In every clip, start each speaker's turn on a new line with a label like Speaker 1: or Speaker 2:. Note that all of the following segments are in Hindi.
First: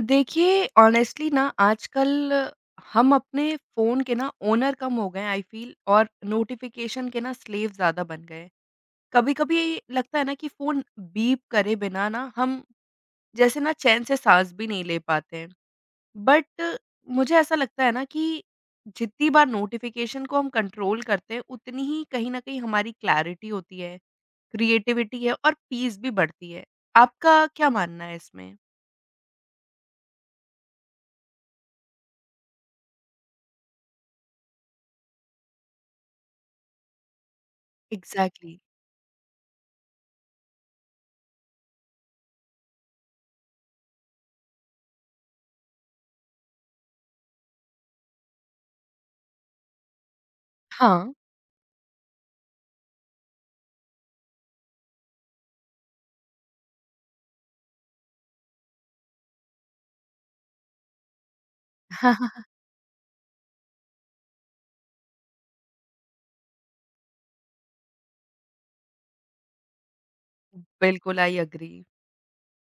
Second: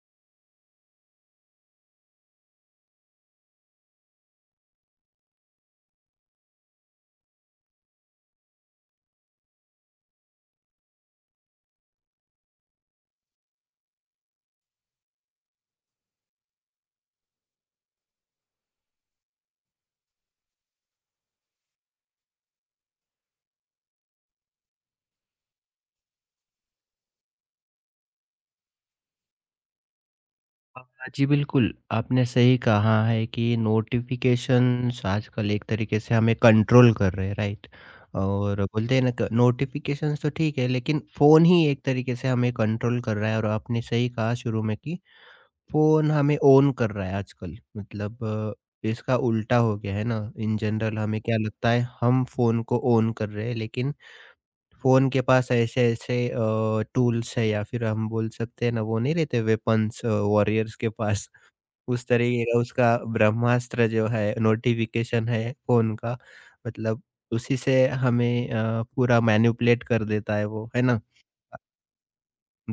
Speaker 1: देखिए, ऑनेस्टली ना आजकल हम अपने फ़ोन के ना ओनर कम हो गए हैं आई फ़ील और नोटिफ़िकेशन के ना स्लेव ज़्यादा बन गए हैं। कभी-कभी लगता है ना कि फ़ोन बीप करे बिना ना हम जैसे ना चैन से साँस भी नहीं ले पाते हैं। बट मुझे ऐसा लगता है ना कि जितनी बार नोटिफ़िकेशन को हम कंट्रोल करते हैं, उतनी ही कहीं न कहीं हमारी क्लैरिटी होती है, क्रिएटिविटी है और पीस भी बढ़ती है। आपका क्या मानना है इसमें?
Speaker 2: अ, जी बिल्कुल, आपने सही कहा है कि नोटिफ़िकेशंस आजकल एक तरीके से हमें कंट्रोल कर रहे हैं, राइट?
Speaker 1: एग्ज़ैक्टली।
Speaker 2: और बोलते हैं ना क नोटिफ़िकेशंस तो ठीक है, लेकिन फ़ोन ही एक तरीके से हमें कंट्रोल कर रहा है और आपने सही कहा शुरू में कि फ़ोन हमें ऑन कर रहा है आजकल। मतलब इसका उल्टा हो गया है ना? इन जनरल
Speaker 1: हाँ।
Speaker 2: हमें क्या लगता है, हम फ़ोन को ऑन कर रहे हैं, लेकिन फ़ोन के पास ऐसे-ऐसे टूल्स है या फिर हम बोल सकते हैं ना, वो नहीं रहते वेपन्स वॉरियर्स के पास। उस तरीके का उसका ब्रह्मास्त्र जो है नोटिफ़िकेशन है फ़ोन का। मतलब उसी से हमें पूरा मैनिपुलेट कर देता है वो, है ना?
Speaker 1: बिल्कुल, आई
Speaker 2: अ,
Speaker 1: एग्री।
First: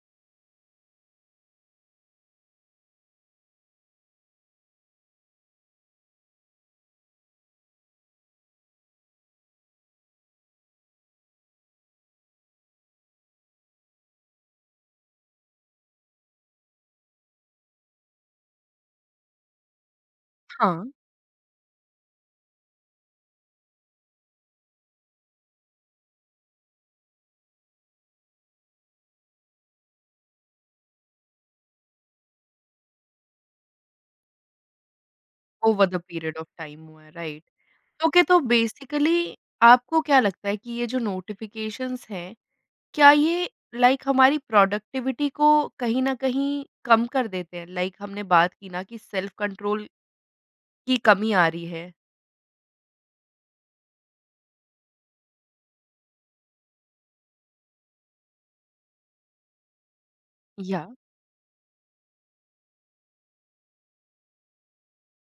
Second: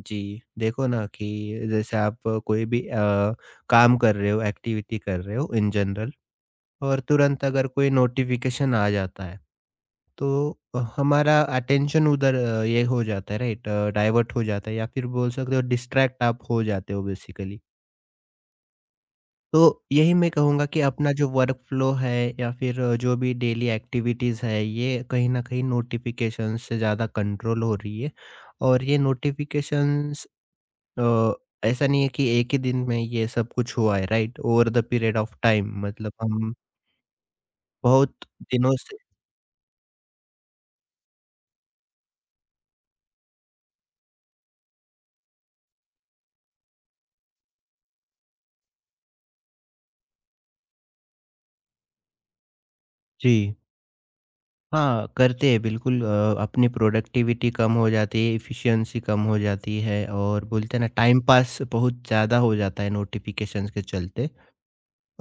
Speaker 2: जी, देखो ना कि जैसे आप कोई भी काम कर रहे हो, एक्टिविटी कर रहे हो इन जनरल, और तुरंत अगर कोई नोटिफ़िकेशन आ जाता है, तो हमारा अटेंशन उधर ये हो जाता है, राइट? डाइवर्ट हो जाता है, या फिर बोल सकते हो डिस्ट्रैक्ट आप हो जाते हो बेसिकली। तो यही मैं कहूँगा कि
Speaker 1: हाँ।
Speaker 2: अपना जो वर्क फ्लो है या फिर जो भी डेली एक्टिविटीज़ है, ये कहीं न कहीं नोटिफ़िकेशन से ज़्यादा कंट्रोल हो रही है। और ये नोटिफ़िकेशंस, अ, ऐसा नहीं है कि एक ही दिन में ये सब कुछ हुआ है, right? Over the period of time,
Speaker 1: over the
Speaker 2: मतलब
Speaker 1: पीरियड ऑफ
Speaker 2: हम
Speaker 1: टाइम हुआ है, राइट।
Speaker 2: बहुत
Speaker 1: ओके, तो
Speaker 2: दिनों से।
Speaker 1: बेसिकली आपको क्या लगता है कि ये जो नोटिफ़िकेशंस हैं, क्या ये लाइक हमारी प्रोडक्टिविटी को कहीं न कहीं कम कर देते हैं? लाइक हमने बात की ना कि सेल्फ कंट्रोल की कमी आ रही है।
Speaker 2: जी। हाँ, करते हैं बिल्कुल, अपनी प्रोडक्टिविटी कम हो जाती है, एफिशिएंसी कम हो जाती है और बोलते हैं
Speaker 1: या
Speaker 2: ना टाइम पास बहुत ज़्यादा हो जाता है नोटिफ़िकेशंस के चलते।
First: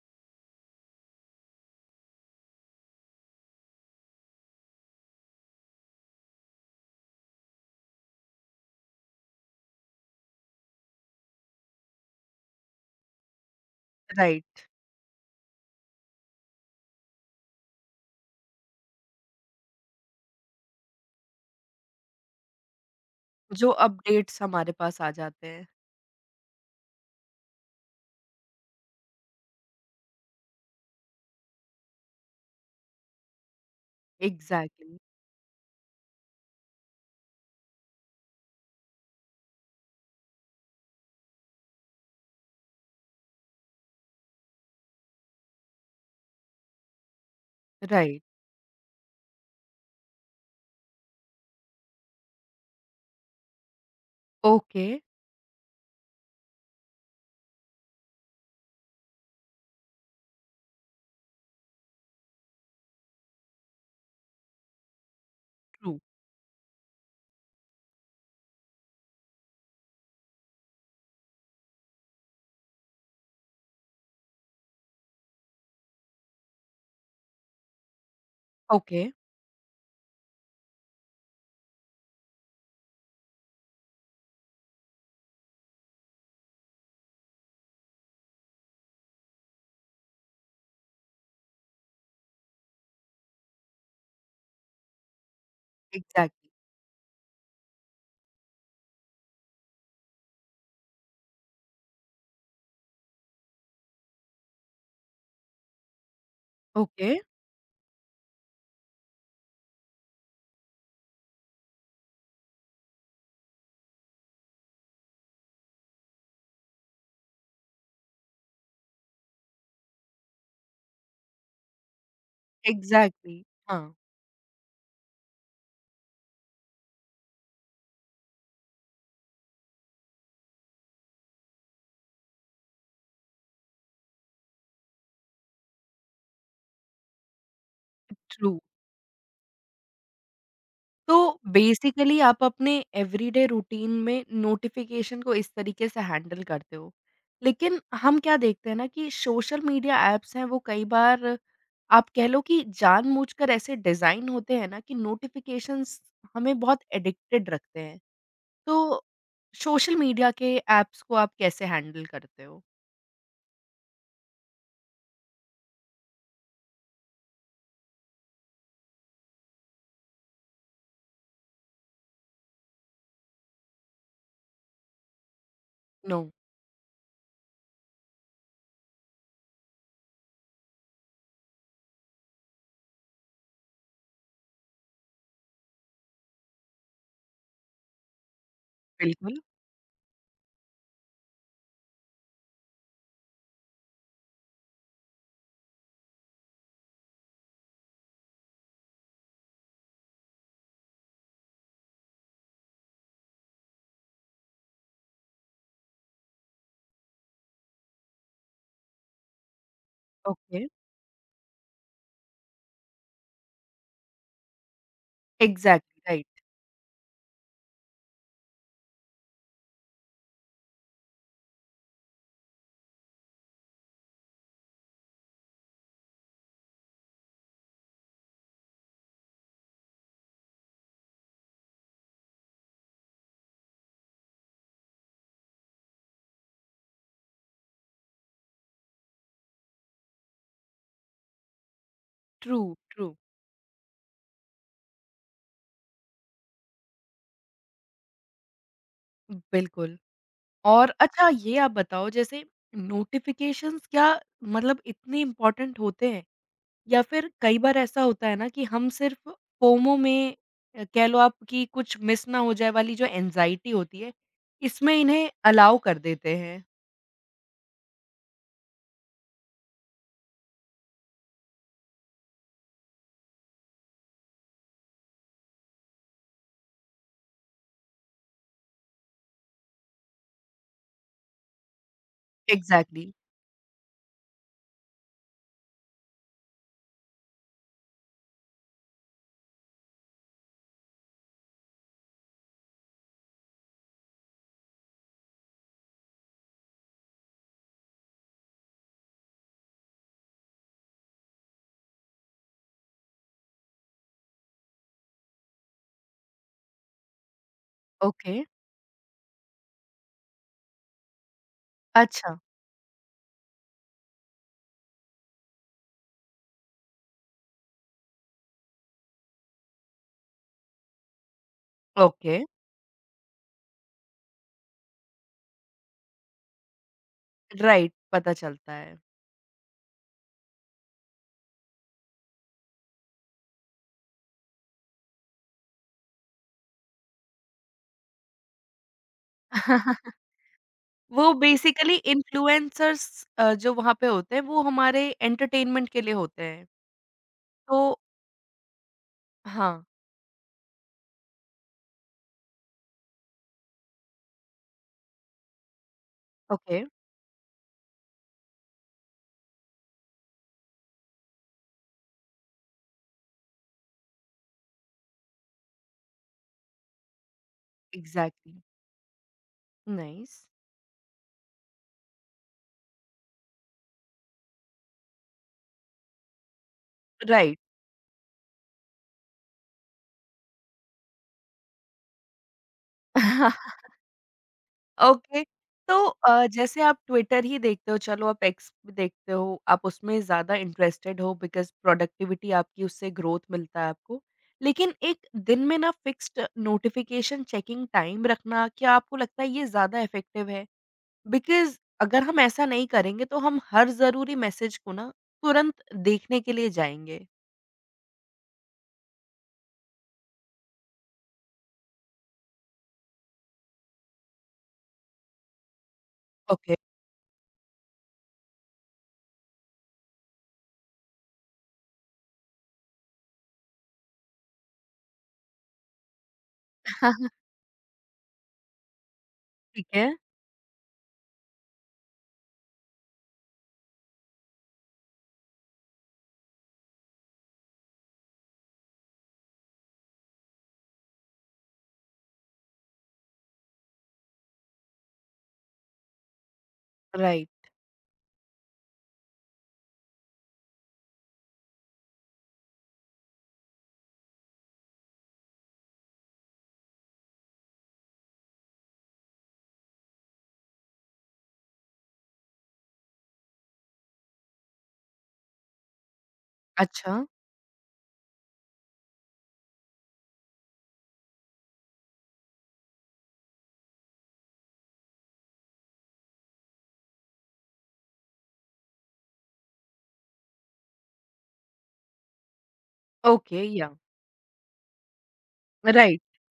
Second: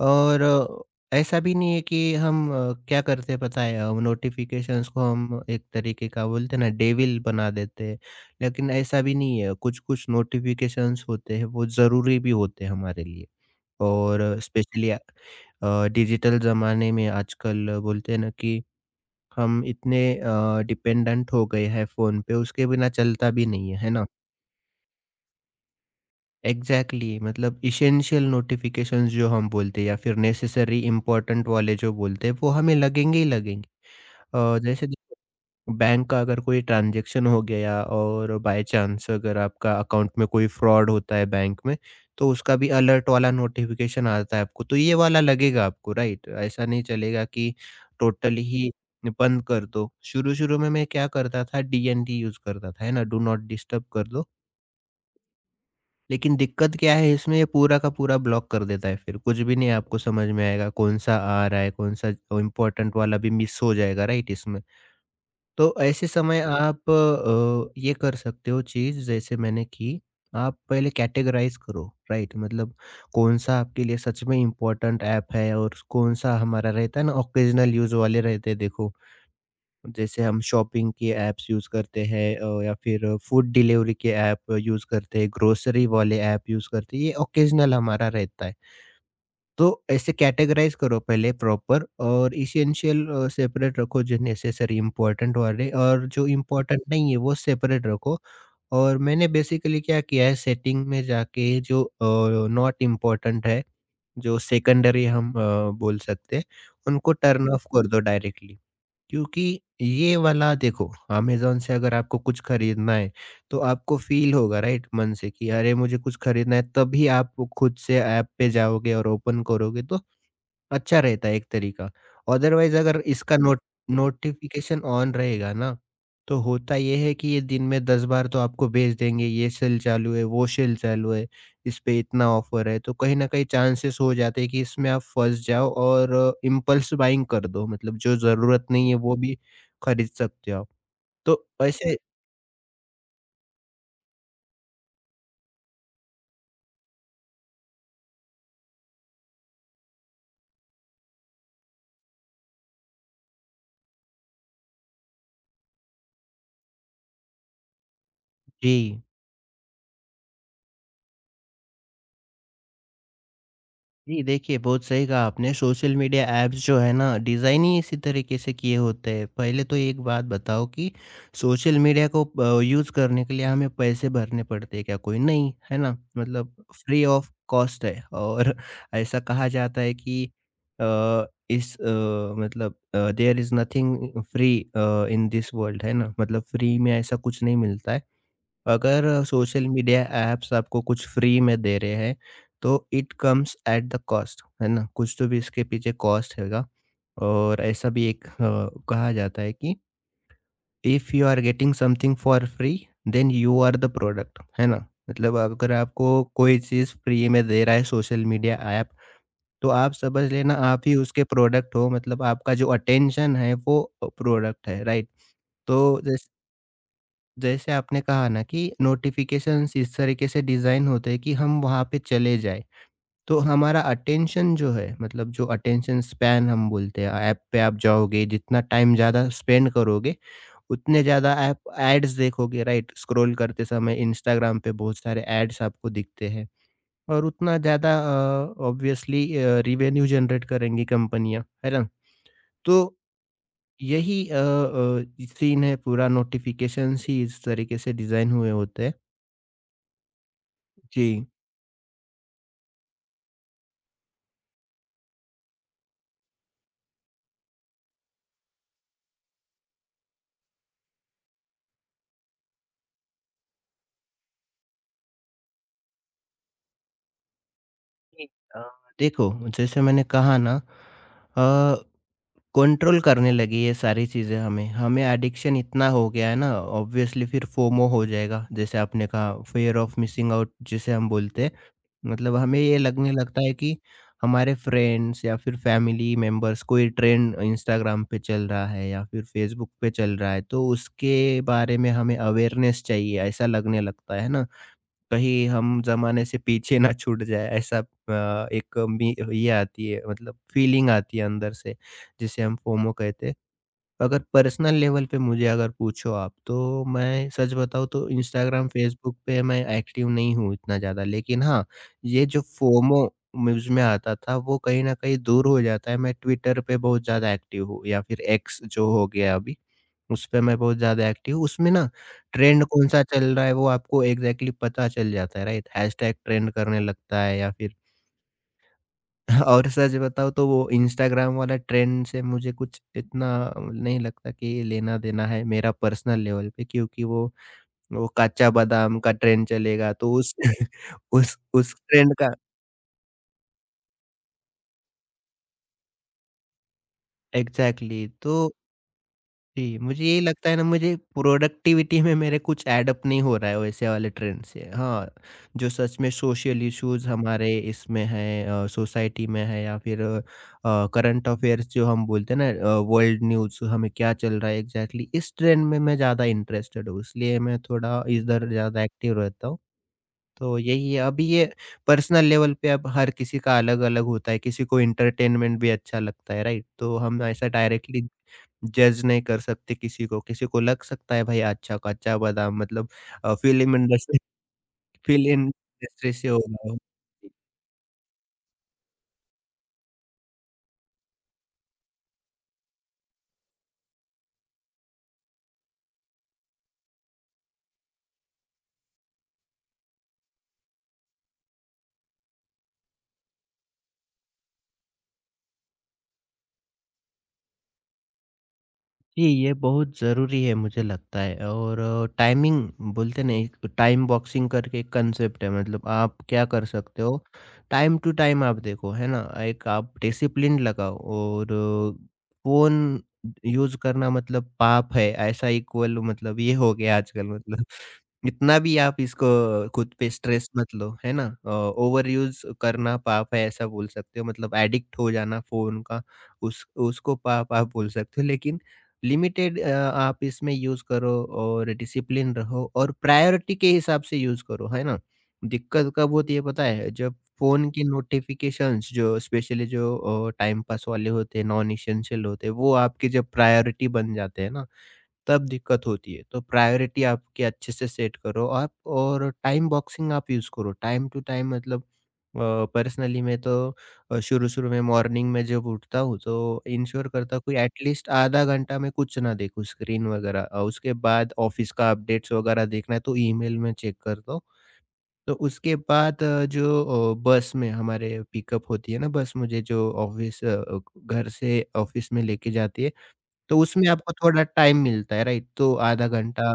Speaker 2: और ऐसा भी नहीं है कि हम, क्या करते हैं पता है, नोटिफिकेशंस को हम एक तरीके का बोलते हैं ना डेविल बना देते हैं। लेकिन ऐसा भी नहीं है, कुछ कुछ नोटिफिकेशंस होते हैं वो ज़रूरी भी होते हैं हमारे लिए, और
Speaker 1: राइट।
Speaker 2: स्पेशली डिजिटल ज़माने में आजकल बोलते हैं ना कि हम इतने डिपेंडेंट हो गए हैं फ़ोन पे, उसके बिना चलता भी नहीं
Speaker 1: जो
Speaker 2: है, है ना?
Speaker 1: अपडेट्स हमारे पास आ जाते हैं।
Speaker 2: एग्जैक्टली exactly, मतलब इसेंशियल नोटिफिकेशंस जो हम बोलते हैं या फिर नेसेसरी इंपॉर्टेंट वाले जो बोलते हैं वो हमें लगेंगे ही लगेंगे। जैसे
Speaker 1: एग्ज़ैक्टली,
Speaker 2: बैंक का अगर कोई ट्रांजैक्शन हो गया और बाय चांस अगर आपका अकाउंट में कोई फ्रॉड होता है बैंक में, तो उसका भी अलर्ट वाला नोटिफिकेशन आता है आपको, तो ये वाला लगेगा आपको, राइट? ऐसा नहीं चलेगा कि
Speaker 1: राइट।
Speaker 2: टोटली ही बंद कर दो। शुरू शुरू में मैं क्या करता था, डीएनडी यूज करता था, है ना, डू नॉट डिस्टर्ब कर दो।
Speaker 1: ओके,
Speaker 2: लेकिन दिक्कत क्या है इसमें, ये पूरा का पूरा ब्लॉक कर देता है फिर, कुछ भी नहीं आपको समझ में आएगा, कौन-सा आ रहा है, कौन-सा इम्पोर्टेंट वाला भी मिस हो जाएगा, राइट इसमें। तो
Speaker 1: ट्रू।
Speaker 2: ऐसे समय आप ये कर सकते हो चीज़ जैसे मैंने की, आप पहले कैटेगराइज़ करो, राइट? मतलब कौन-सा आपके लिए सच में इम्पोर्टेंट ऐप है और कौन-सा हमारा रहता है ना ऑकेज़नल यूज़ वाले रहते हैं, देखो।
Speaker 1: ओके।
Speaker 2: जैसे हम शॉपिंग के ऐप्स यूज़ करते हैं, या फिर फूड डिलीवरी के ऐप यूज़ करते हैं, ग्रोसरी वाले ऐप यूज़ करते हैं, ये ओकेजनल हमारा रहता है। तो ऐसे कैटेगराइज़ करो पहले प्रॉपर, और एसेंशियल सेपरेट रखो जो नेसेसरी इम्पोर्टेंट वाले, और जो
Speaker 1: एग्ज़ैक्टली।
Speaker 2: इम्पोर्टेंट नहीं है वो सेपरेट रखो। और मैंने बेसिकली क्या किया है, सेटिंग में जाके जो नॉट इम्पोर्टेंट है, जो सेकेंडरी हम बोल सकते हैं,
Speaker 1: ओके।
Speaker 2: उनको टर्न ऑफ कर दो डायरेक्टली। क्योंकि ये वाला देखो, अमेज़न से अगर आपको कुछ खरीदना है, तो आपको फ़ील होगा, राइट, मन से कि अरे! मुझे कुछ खरीदना है, तभी आप वो खुद से ऐप पे जाओगे और ओपन करोगे, तो अच्छा रहता है एक तरीका। अदरवाइज़ अगर इसका
Speaker 1: एग्ज़ैक्टली। हाँ।
Speaker 2: नोटिफ़िकेशन ऑन रहेगा ना, तो होता ये है कि ये दिन में 10 बार तो आपको भेज देंगे, ये सेल चालू है, वो सेल चालू है, इस पे इतना ऑफ़र है। तो कहीं न कहीं चांसेस हो जाते हैं कि इसमें आप फँस जाओ और इम्पल्स बाइंग कर दो, मतलब जो
Speaker 1: ट्रू।
Speaker 2: ज़रूरत नहीं है वो भी खरीद सकते हो आप।
Speaker 1: तो
Speaker 2: तो ऐसे।
Speaker 1: बेसिकली आप अपने एवरीडे रूटीन में नोटिफिकेशन को इस तरीके से हैंडल करते हो। लेकिन हम क्या देखते हैं ना कि सोशल मीडिया ऐप्स हैं वो कई बार आप कह लो कि जानबूझकर ऐसे डिज़ाइन होते हैं ना कि नोटिफिकेशंस हमें बहुत एडिक्टेड रखते हैं।
Speaker 2: जी।
Speaker 1: तो सोशल मीडिया के ऐप्स को आप कैसे हैंडल करते हो?
Speaker 2: जी, देखिए बहुत सही कहा आपने। सोशल मीडिया ऐप्स जो है ना, डिज़ाइन ही इसी तरीके से किए होते हैं। पहले तो एक बात बताओ कि सोशल मीडिया को यूज़ करने के लिए हमें पैसे भरने पड़ते हैं क्या? कोई नहीं, है ना?
Speaker 1: नो।
Speaker 2: मतलब फ्री ऑफ कॉस्ट है। और ऐसा कहा जाता है कि अ, इस मतलब there is nothing free in this world, है ना? मतलब फ्री में ऐसा कुछ नहीं मिलता है। अगर
Speaker 1: बिल्कुल।
Speaker 2: सोशल मीडिया ऐप्स आपको कुछ फ्री में दे रहे हैं, तो it comes at the cost, है ना? कुछ तो भी इसके पीछे कॉस्ट होगा। और ऐसा भी एक कहा जाता है कि if you are getting something for free, then you are the product, है ना? मतलब अगर आपको कोई चीज़ फ्री में दे रहा है सोशल मीडिया ऐप, तो आप समझ लेना
Speaker 1: ओके।
Speaker 2: आप ही उसके प्रोडक्ट हो, मतलब आपका जो अटेंशन है वो प्रोडक्ट है, राइट? तो
Speaker 1: एग्ज़ैक्टली, राइट।
Speaker 2: जैसे आपने कहा ना कि नोटिफिकेशंस इस तरीके से डिज़ाइन होते हैं कि हम वहाँ पे चले जाएँ। तो हमारा अटेंशन जो है, मतलब जो अटेंशन स्पैन हम बोलते हैं, ऐप पे आप जाओगे, जितना टाइम ज़्यादा स्पेंड करोगे, उतने ज़्यादा ऐप ऐड्स देखोगे, राइट? स्क्रॉल करते समय इंस्टाग्राम पे बहुत सारे ऐड्स आपको दिखते हैं, और उतना ज़्यादा ऑब्वियसली रेवेन्यू जनरेट करेंगी कंपनियाँ, है ना?
Speaker 1: ट्रू,
Speaker 2: तो
Speaker 1: ट्रू।
Speaker 2: यही सीन है पूरा, नोटिफिकेशंस ही इस तरीके से डिज़ाइन हुए होते हैं।
Speaker 1: बिल्कुल। और
Speaker 2: जी।
Speaker 1: अच्छा ये आप बताओ जैसे नोटिफ़िकेशंस क्या मतलब इतने इम्पोर्टेंट होते हैं? या फिर कई बार ऐसा होता है ना कि हम सिर्फ़ फोमो में कह लो आप कि कुछ मिस ना हो जाए वाली जो एंग्ज़ायटी होती है, इसमें इन्हें अलाउ कर देते हैं।
Speaker 2: अ, देखो जैसे मैंने कहा ना, अ, कंट्रोल करने लगी ये सारी चीज़ें हमें। हमें एडिक्शन इतना हो गया है ना, ऑब्वियसली फिर फोमो हो जाएगा, जैसे आपने कहा फ़ियर ऑफ मिसिंग आउट जिसे हम बोलते हैं। मतलब हमें ये
Speaker 1: एग्ज़ैक्टली,
Speaker 2: लगने लगता है कि हमारे फ्रेंड्स या फिर फैमिली मेंबर्स, कोई ट्रेंड इंस्टाग्राम पे चल रहा है या फिर फेसबुक पे चल रहा है, तो उसके बारे में हमें अवेयरनेस चाहिए, ऐसा लगने लगता है ना। कहीं हम ज़माने से पीछे ना छूट जाए, ऐसा एक मी ये आती है, मतलब फीलिंग आती है अंदर से, जिसे हम फोमो कहते हैं। अगर पर्सनल लेवल पे मुझे अगर पूछो आप, तो मैं सच बताऊँ तो
Speaker 1: ओके।
Speaker 2: इंस्टाग्राम, फ़ेसबुक पे मैं एक्टिव नहीं हूँ इतना ज़्यादा। लेकिन हाँ, ये
Speaker 1: अच्छा,
Speaker 2: जो फोमो मुझ में आता था वो कहीं न कहीं दूर हो जाता है। मैं ट्विटर पे बहुत ज़्यादा एक्टिव हूँ या फिर एक्स जो हो गया अभी। उसपे मैं बहुत ज़्यादा एक्टिव हूँ। उसमें ना
Speaker 1: ओके,
Speaker 2: ट्रेंड कौन-सा चल रहा है वो आपको एग्ज़ैक्टली पता चल जाता है, राइट? हैशटैग ट्रेंड करने लगता है या फिर
Speaker 1: राइट, पता चलता है।
Speaker 2: और सच बताऊँ तो वो इंस्टाग्राम वाला ट्रेंड से मुझे कुछ इतना नहीं लगता कि लेना-देना है मेरा पर्सनल लेवल पे। क्योंकि वो कच्चा बादाम का ट्रेंड चलेगा तो उस
Speaker 1: वो
Speaker 2: उस
Speaker 1: बेसिकली
Speaker 2: ट्रेंड का
Speaker 1: इन्फ्लुएंसर्स जो वहाँ पे होते हैं वो हमारे एंटरटेनमेंट के लिए होते हैं। तो
Speaker 2: एग्ज़ैक्टली। तो जी,
Speaker 1: हाँ,
Speaker 2: मुझे यही लगता है ना, मुझे प्रोडक्टिविटी में मेरे कुछ ऐड अप नहीं हो रहा है वैसे वाले ट्रेंड से। हाँ, जो सच में सोशल
Speaker 1: ओके,
Speaker 2: इश्यूज़ हमारे इसमें हैं, सोसाइटी में है, या फिर करंट अफेयर्स जो हम बोलते हैं ना, वर्ल्ड न्यूज़ हमें क्या चल रहा है एग्ज़ैक्टली, इस ट्रेंड में मैं ज़्यादा इंटरेस्टेड हूँ, इसलिए मैं थोड़ा इधर
Speaker 1: एग्ज़ैक्टली।
Speaker 2: ज़्यादा एक्टिव रहता हूँ।
Speaker 1: नाइस,
Speaker 2: तो यही है अभी ये पर्सनल लेवल पे। अब हर किसी का अलग-अलग होता है, किसी को एंटरटेनमेंट भी अच्छा लगता है, राइट? तो हम ऐसा
Speaker 1: राइट।
Speaker 2: डायरेक्टली जज नहीं कर सकते किसी को लग सकता है भाई अच्छा, कच्चा बादाम मतलब अ, फ़िल्म इंडस्ट्री फ़िल्म
Speaker 1: ओके, तो
Speaker 2: इंडस्ट्री से हो
Speaker 1: अ,
Speaker 2: रहा हो।
Speaker 1: जैसे आप ट्विटर ही देखते हो, चलो आप एक्स भी देखते हो, आप उसमें ज़्यादा इंटरेस्टेड हो बिकॉज़ प्रोडक्टिविटी आपकी उससे ग्रोथ मिलता है आपको। लेकिन एक दिन में ना फिक्स्ड नोटिफ़िकेशन चेकिंग टाइम रखना क्या आपको लगता है ये ज़्यादा इफ़ेक्टिव है? बिकॉज़ अगर हम ऐसा नहीं करेंगे तो हम हर ज़रूरी मैसेज को ना तुरंत देखने के लिए जाएँगे।
Speaker 2: जी, ये बहुत ज़रूरी है मुझे लगता है, और टाइमिंग, बोलते ना, एक टाइम बॉक्सिंग करके एक कंसेप्ट है, मतलब आप क्या कर
Speaker 1: ओके।
Speaker 2: सकते हो, टाइम टू टाइम आप देखो, है ना? एक आप डिसिप्लिन लगाओ। और फ़ोन यूज़ करना मतलब पाप है ऐसा इक्वल, मतलब ये हो गया आजकल, मतलब इतना भी आप इसको
Speaker 1: ठीक
Speaker 2: खुद
Speaker 1: है,
Speaker 2: पे स्ट्रेस मत लो, है ना? ओवर यूज करना पाप है ऐसा बोल सकते हो, मतलब एडिक्ट हो जाना फोन का, उस उसको पाप आप बोल सकते हो, लेकिन लिमिटेड आप इसमें यूज़ करो, और डिसिप्लिन रहो, और प्रायोरिटी के हिसाब से यूज़ करो, है ना? दिक्कत कब होती है पता है? जब
Speaker 1: राइट।
Speaker 2: फ़ोन की नोटिफ़िकेशंस, जो स्पेशली जो टाइम पास वाले होते हैं, नॉन एसेंशियल होते हैं, वो आपकी जब प्रायोरिटी बन जाते हैं ना, तब दिक्कत होती है। तो प्रायोरिटी आपकी अच्छे से सेट करो आप, और टाइम बॉक्सिंग आप यूज़ करो। टाइम टू टाइम, मतलब अ, पर्सनली मैं तो शुरू-शुरू में, मॉर्निंग में जब उठता हूँ तो इंश्योर
Speaker 1: अच्छा,
Speaker 2: करता हूँ कि एटलीस्ट आधा घंटा मैं कुछ ना देखूँ, स्क्रीन वगैरह। उसके बाद ऑफ़िस का अपडेट्स वगैरह देखना है तो ईमेल में चेक करता हूँ। तो उसके बाद जो बस में हमारे पिकअप होती है ना, बस मुझे जो ऑफ़िस, घर से ऑफ़िस में लेके जाती है। तो
Speaker 1: ओके,
Speaker 2: उसमें
Speaker 1: या
Speaker 2: आपको थोड़ा टाइम मिलता है, राइट? तो आधा
Speaker 1: राइट,
Speaker 2: घंटा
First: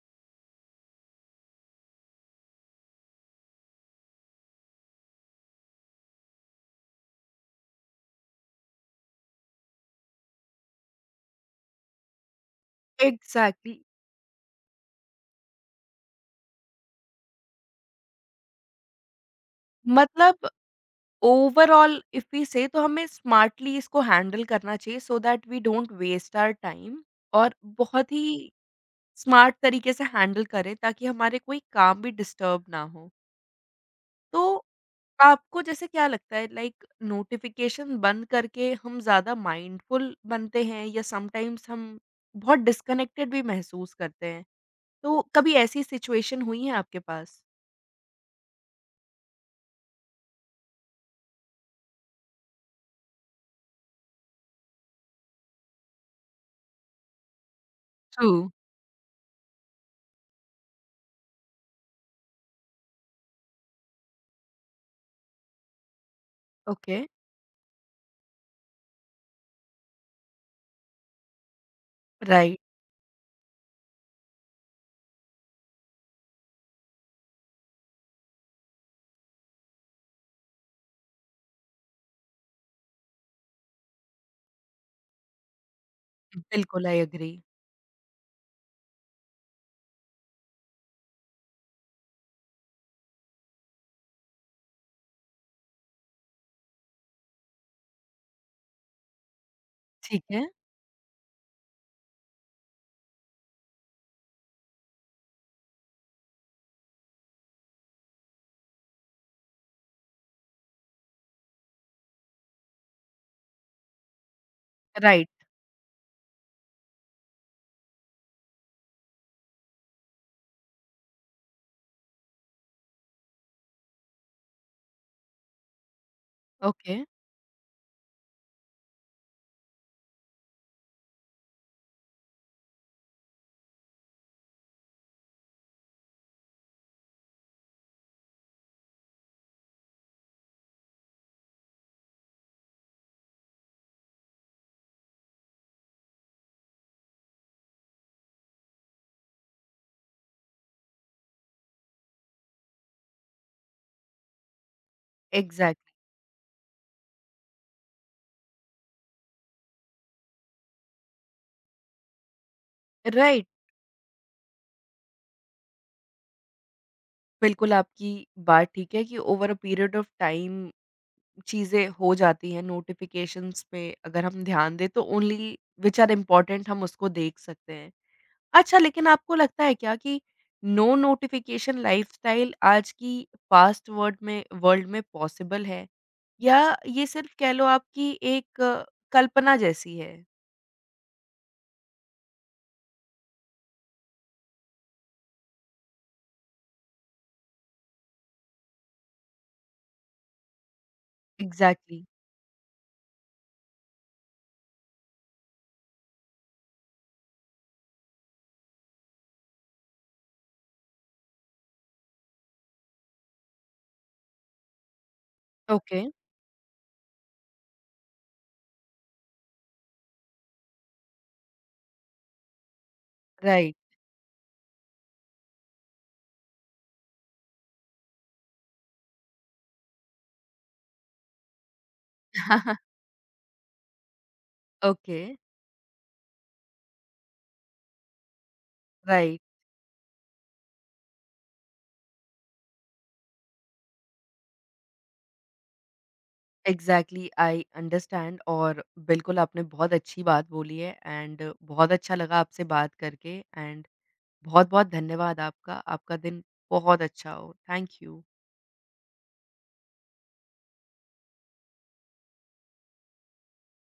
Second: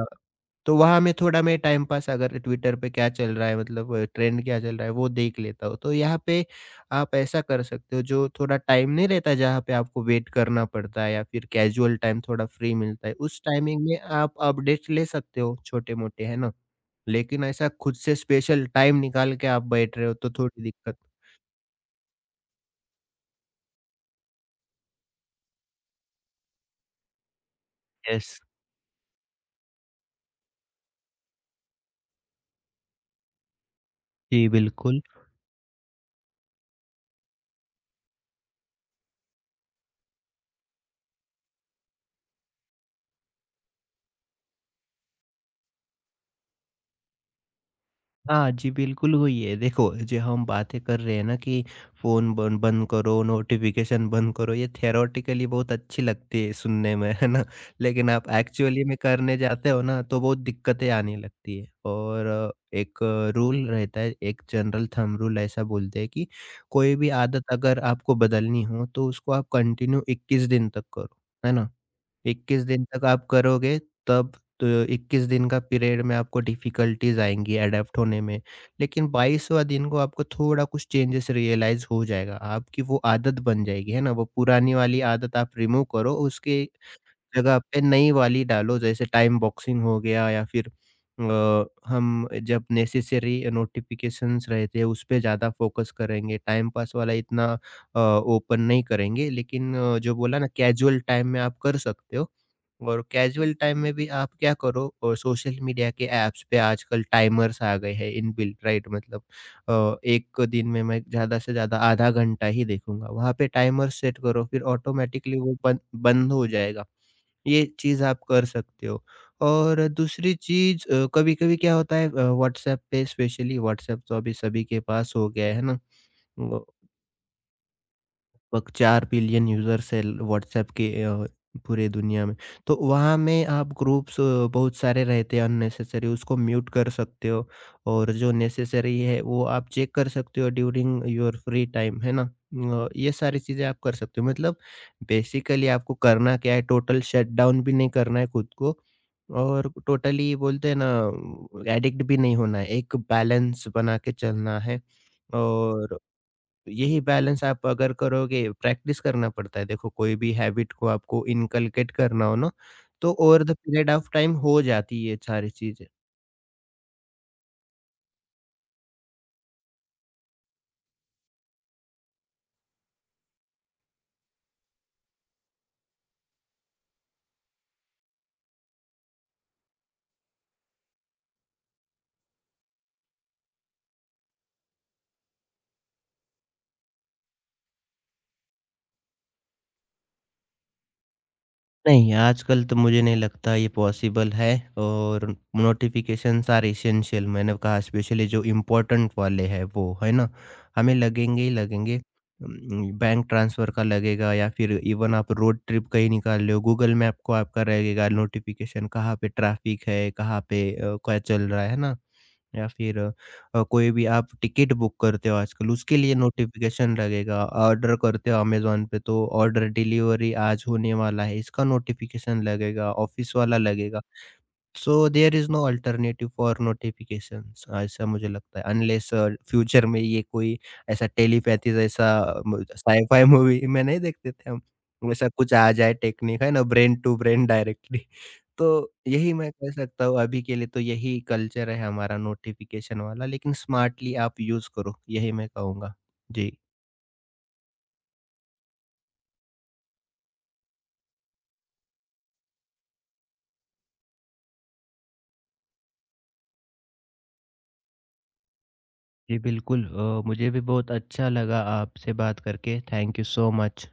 Speaker 2: तो वहाँ मैं थोड़ा मैं टाइम पास अगर ट्विटर पे क्या चल रहा है मतलब ट्रेंड क्या चल रहा है वो देख लेता हूँ। तो यहाँ पे आप ऐसा कर सकते हो जो थोड़ा टाइम नहीं रहता जहाँ पे आपको वेट करना पड़ता है या फिर कैजुअल टाइम थोड़ा फ्री मिलता है। उस
Speaker 1: एग्ज़ैक्टली।
Speaker 2: टाइमिंग में आप अपडेट्स ले सकते हो छोटे-मोटे, है ना? लेकिन ऐसा खुद से स्पेशल टाइम निकाल के आप बैठ रहे हो तो
Speaker 1: मतलब
Speaker 2: थोड़ी दिक्कत।
Speaker 1: ओवरऑल इफ वी से तो हमें स्मार्टली इसको हैंडल करना चाहिए so that we don't waste our time और बहुत ही
Speaker 2: यस।
Speaker 1: स्मार्ट तरीके से हैंडल करें ताकि हमारे कोई काम भी डिस्टर्ब ना हो। तो
Speaker 2: जी, बिल्कुल।
Speaker 1: आपको जैसे क्या लगता है लाइक नोटिफिकेशन बंद करके हम ज़्यादा माइंडफुल बनते हैं या समटाइम्स हम बहुत डिस्कनेक्टेड भी महसूस करते हैं। तो कभी ऐसी सिचुएशन हुई है आपके पास?
Speaker 2: हाँ जी, बिल्कुल वही है। देखो, जो हम बातें कर रहे हैं ना कि फ़ोन बन बंद करो, नोटिफ़िकेशन बंद करो, ये थ्योरेटिकली बहुत अच्छी लगती है सुनने में, है ना? लेकिन आप
Speaker 1: ट्रू,
Speaker 2: एक्चुअली में करने जाते हो ना, तो बहुत दिक्कतें आने लगती है। और एक रूल रहता है, एक जनरल थंब रूल ऐसा बोलते हैं कि कोई
Speaker 1: ओके।
Speaker 2: भी आदत अगर आपको बदलनी हो, तो उसको आप कंटिन्यू 21 दिन तक करो, है ना?
Speaker 1: राइट,
Speaker 2: 21 दिन तक आप करोगे तब तो 21 दिन का पीरियड में आपको डिफिकल्टीज आएँगी अडैप्ट होने में। लेकिन 22वाँ दिन को आपको थोड़ा कुछ चेंजेस रियलाइज़ हो जाएगा, आपकी वो आदत बन जाएगी, है ना? वो पुरानी वाली आदत आप रिमूव करो, उसकी
Speaker 1: बिल्कुल आई एग्री।
Speaker 2: जगह पे नई वाली डालो जैसे टाइम बॉक्सिंग हो गया या फिर हम जब नेसेसरी नोटिफ़िकेशंस रहते हैं उस पे ज़्यादा फ़ोकस करेंगे, टाइम पास वाला इतना ओपन नहीं करेंगे। लेकिन जो
Speaker 1: ठीक
Speaker 2: बोला
Speaker 1: है।
Speaker 2: ना कैजुअल टाइम में आप कर सकते हो। और कैजुअल टाइम में भी आप क्या करो और सोशल मीडिया के ऐप्स पे आजकल टाइमर्स आ गए हैं इनबिल्ट, राइट? मतलब एक दिन में मैं ज़्यादा से ज़्यादा आधा घंटा ही देखूंगा वहाँ पे टाइमर सेट करो फिर
Speaker 1: राइट।
Speaker 2: ऑटोमेटिकली वो बंद बंद हो जाएगा। ये चीज़ आप कर सकते हो। और दूसरी चीज़, कभी कभी क्या होता है व्हाट्सएप पे, स्पेशली व्हाट्सएप तो अभी सभी के पास हो गया है ना।
Speaker 1: ओके।
Speaker 2: लगभग 4 बिलियन यूज़र्स हैं व्हाट्सऐप के पूरे दुनिया में। तो वहाँ में आप ग्रुप्स बहुत सारे रहते हैं अननेसेसरी, उसको म्यूट कर सकते हो और जो नेसेसरी है वो आप चेक कर सकते हो ड्यूरिंग योर फ्री टाइम, है ना? ये सारी चीज़ें आप कर सकते हो। मतलब बेसिकली आपको करना क्या है, टोटल शटडाउन भी नहीं करना है खुद को और टोटली बोलते हैं ना एडिक्ट भी नहीं होना है। एक बैलेंस बना के चलना है
Speaker 1: एग्ज़ैक्टली
Speaker 2: और यही बैलेंस आप अगर करोगे, प्रैक्टिस करना पड़ता है। देखो, कोई भी हैबिट को आपको इनकलकेट करना हो ना, तो over
Speaker 1: right,
Speaker 2: the period of time हो जाती है ये सारी चीजें।
Speaker 1: बिल्कुल आपकी बात ठीक है कि over uh period of time चीज़ें हो जाती हैं, नोटिफ़िकेशंस पे अगर हम ध्यान दें तो ओनली व्हिच आर इम्पोर्टेंट हम उसको देख सकते हैं। अच्छा लेकिन आपको लगता है क्या कि नो नोटिफ़िकेशन लाइफ़स्टाइल आज की फ़ास्ट वर्ल्ड में पॉसिबल है? या ये सिर्फ़ कह लो आपकी एक कल्पना जैसी है?
Speaker 2: नहीं, आजकल तो मुझे नहीं लगता ये पॉसिबल है। और नोटिफिकेशंस आर इसेंशियल, मैंने कहा स्पेशली जो इम्पोर्टेंट वाले हैं वो, है ना? हमें लगेंगे ही लगेंगे।
Speaker 1: एग्ज़ैक्टली,
Speaker 2: बैंक ट्रांसफ़र का लगेगा या फिर इवन आप रोड ट्रिप कहीं निकाल रहे हो, गूगल मैप को आपका रहेगा नोटिफिकेशन कहाँ पे ट्रैफिक है, कहाँ पे क्या चल रहा है, ना? या फिर कोई भी आप टिकट बुक करते हो आजकल, उसके
Speaker 1: ओके,
Speaker 2: लिए नोटिफिकेशन लगेगा। ऑर्डर करते हो अमेज़न पे तो ऑर्डर डिलीवरी आज होने वाला है इसका नोटिफिकेशन लगेगा, ऑफ़िस वाला
Speaker 1: राइट,
Speaker 2: लगेगा। So there is no alternative for notifications, ऐसा मुझे लगता है। अनलेस फ्यूचर में ये कोई ऐसा टेलीपैथी जैसा म साइ-फाइ मूवी में नहीं देखते थे हम,
Speaker 1: ओके,
Speaker 2: वैसा कुछ आ जाए टेक्निक, है ना? Brain to brain directly. तो यही
Speaker 1: राइट।
Speaker 2: मैं कह सकता हूँ अभी के लिए, तो यही कल्चर है हमारा नोटिफ़िकेशन वाला, लेकिन स्मार्टली आप यूज़ करो, यही मैं कहूँगा। जी।
Speaker 1: एग्ज़ैक्टली आई अंडरस्टैंड और बिल्कुल आपने बहुत अच्छी बात बोली है एंड बहुत अच्छा लगा आपसे बात करके एंड बहुत-बहुत धन्यवाद आपका। आपका दिन बहुत अच्छा हो। Thank you.
Speaker 2: जी, बिल्कुल। मुझे भी बहुत अच्छा लगा आपसे बात करके। Thank you so much.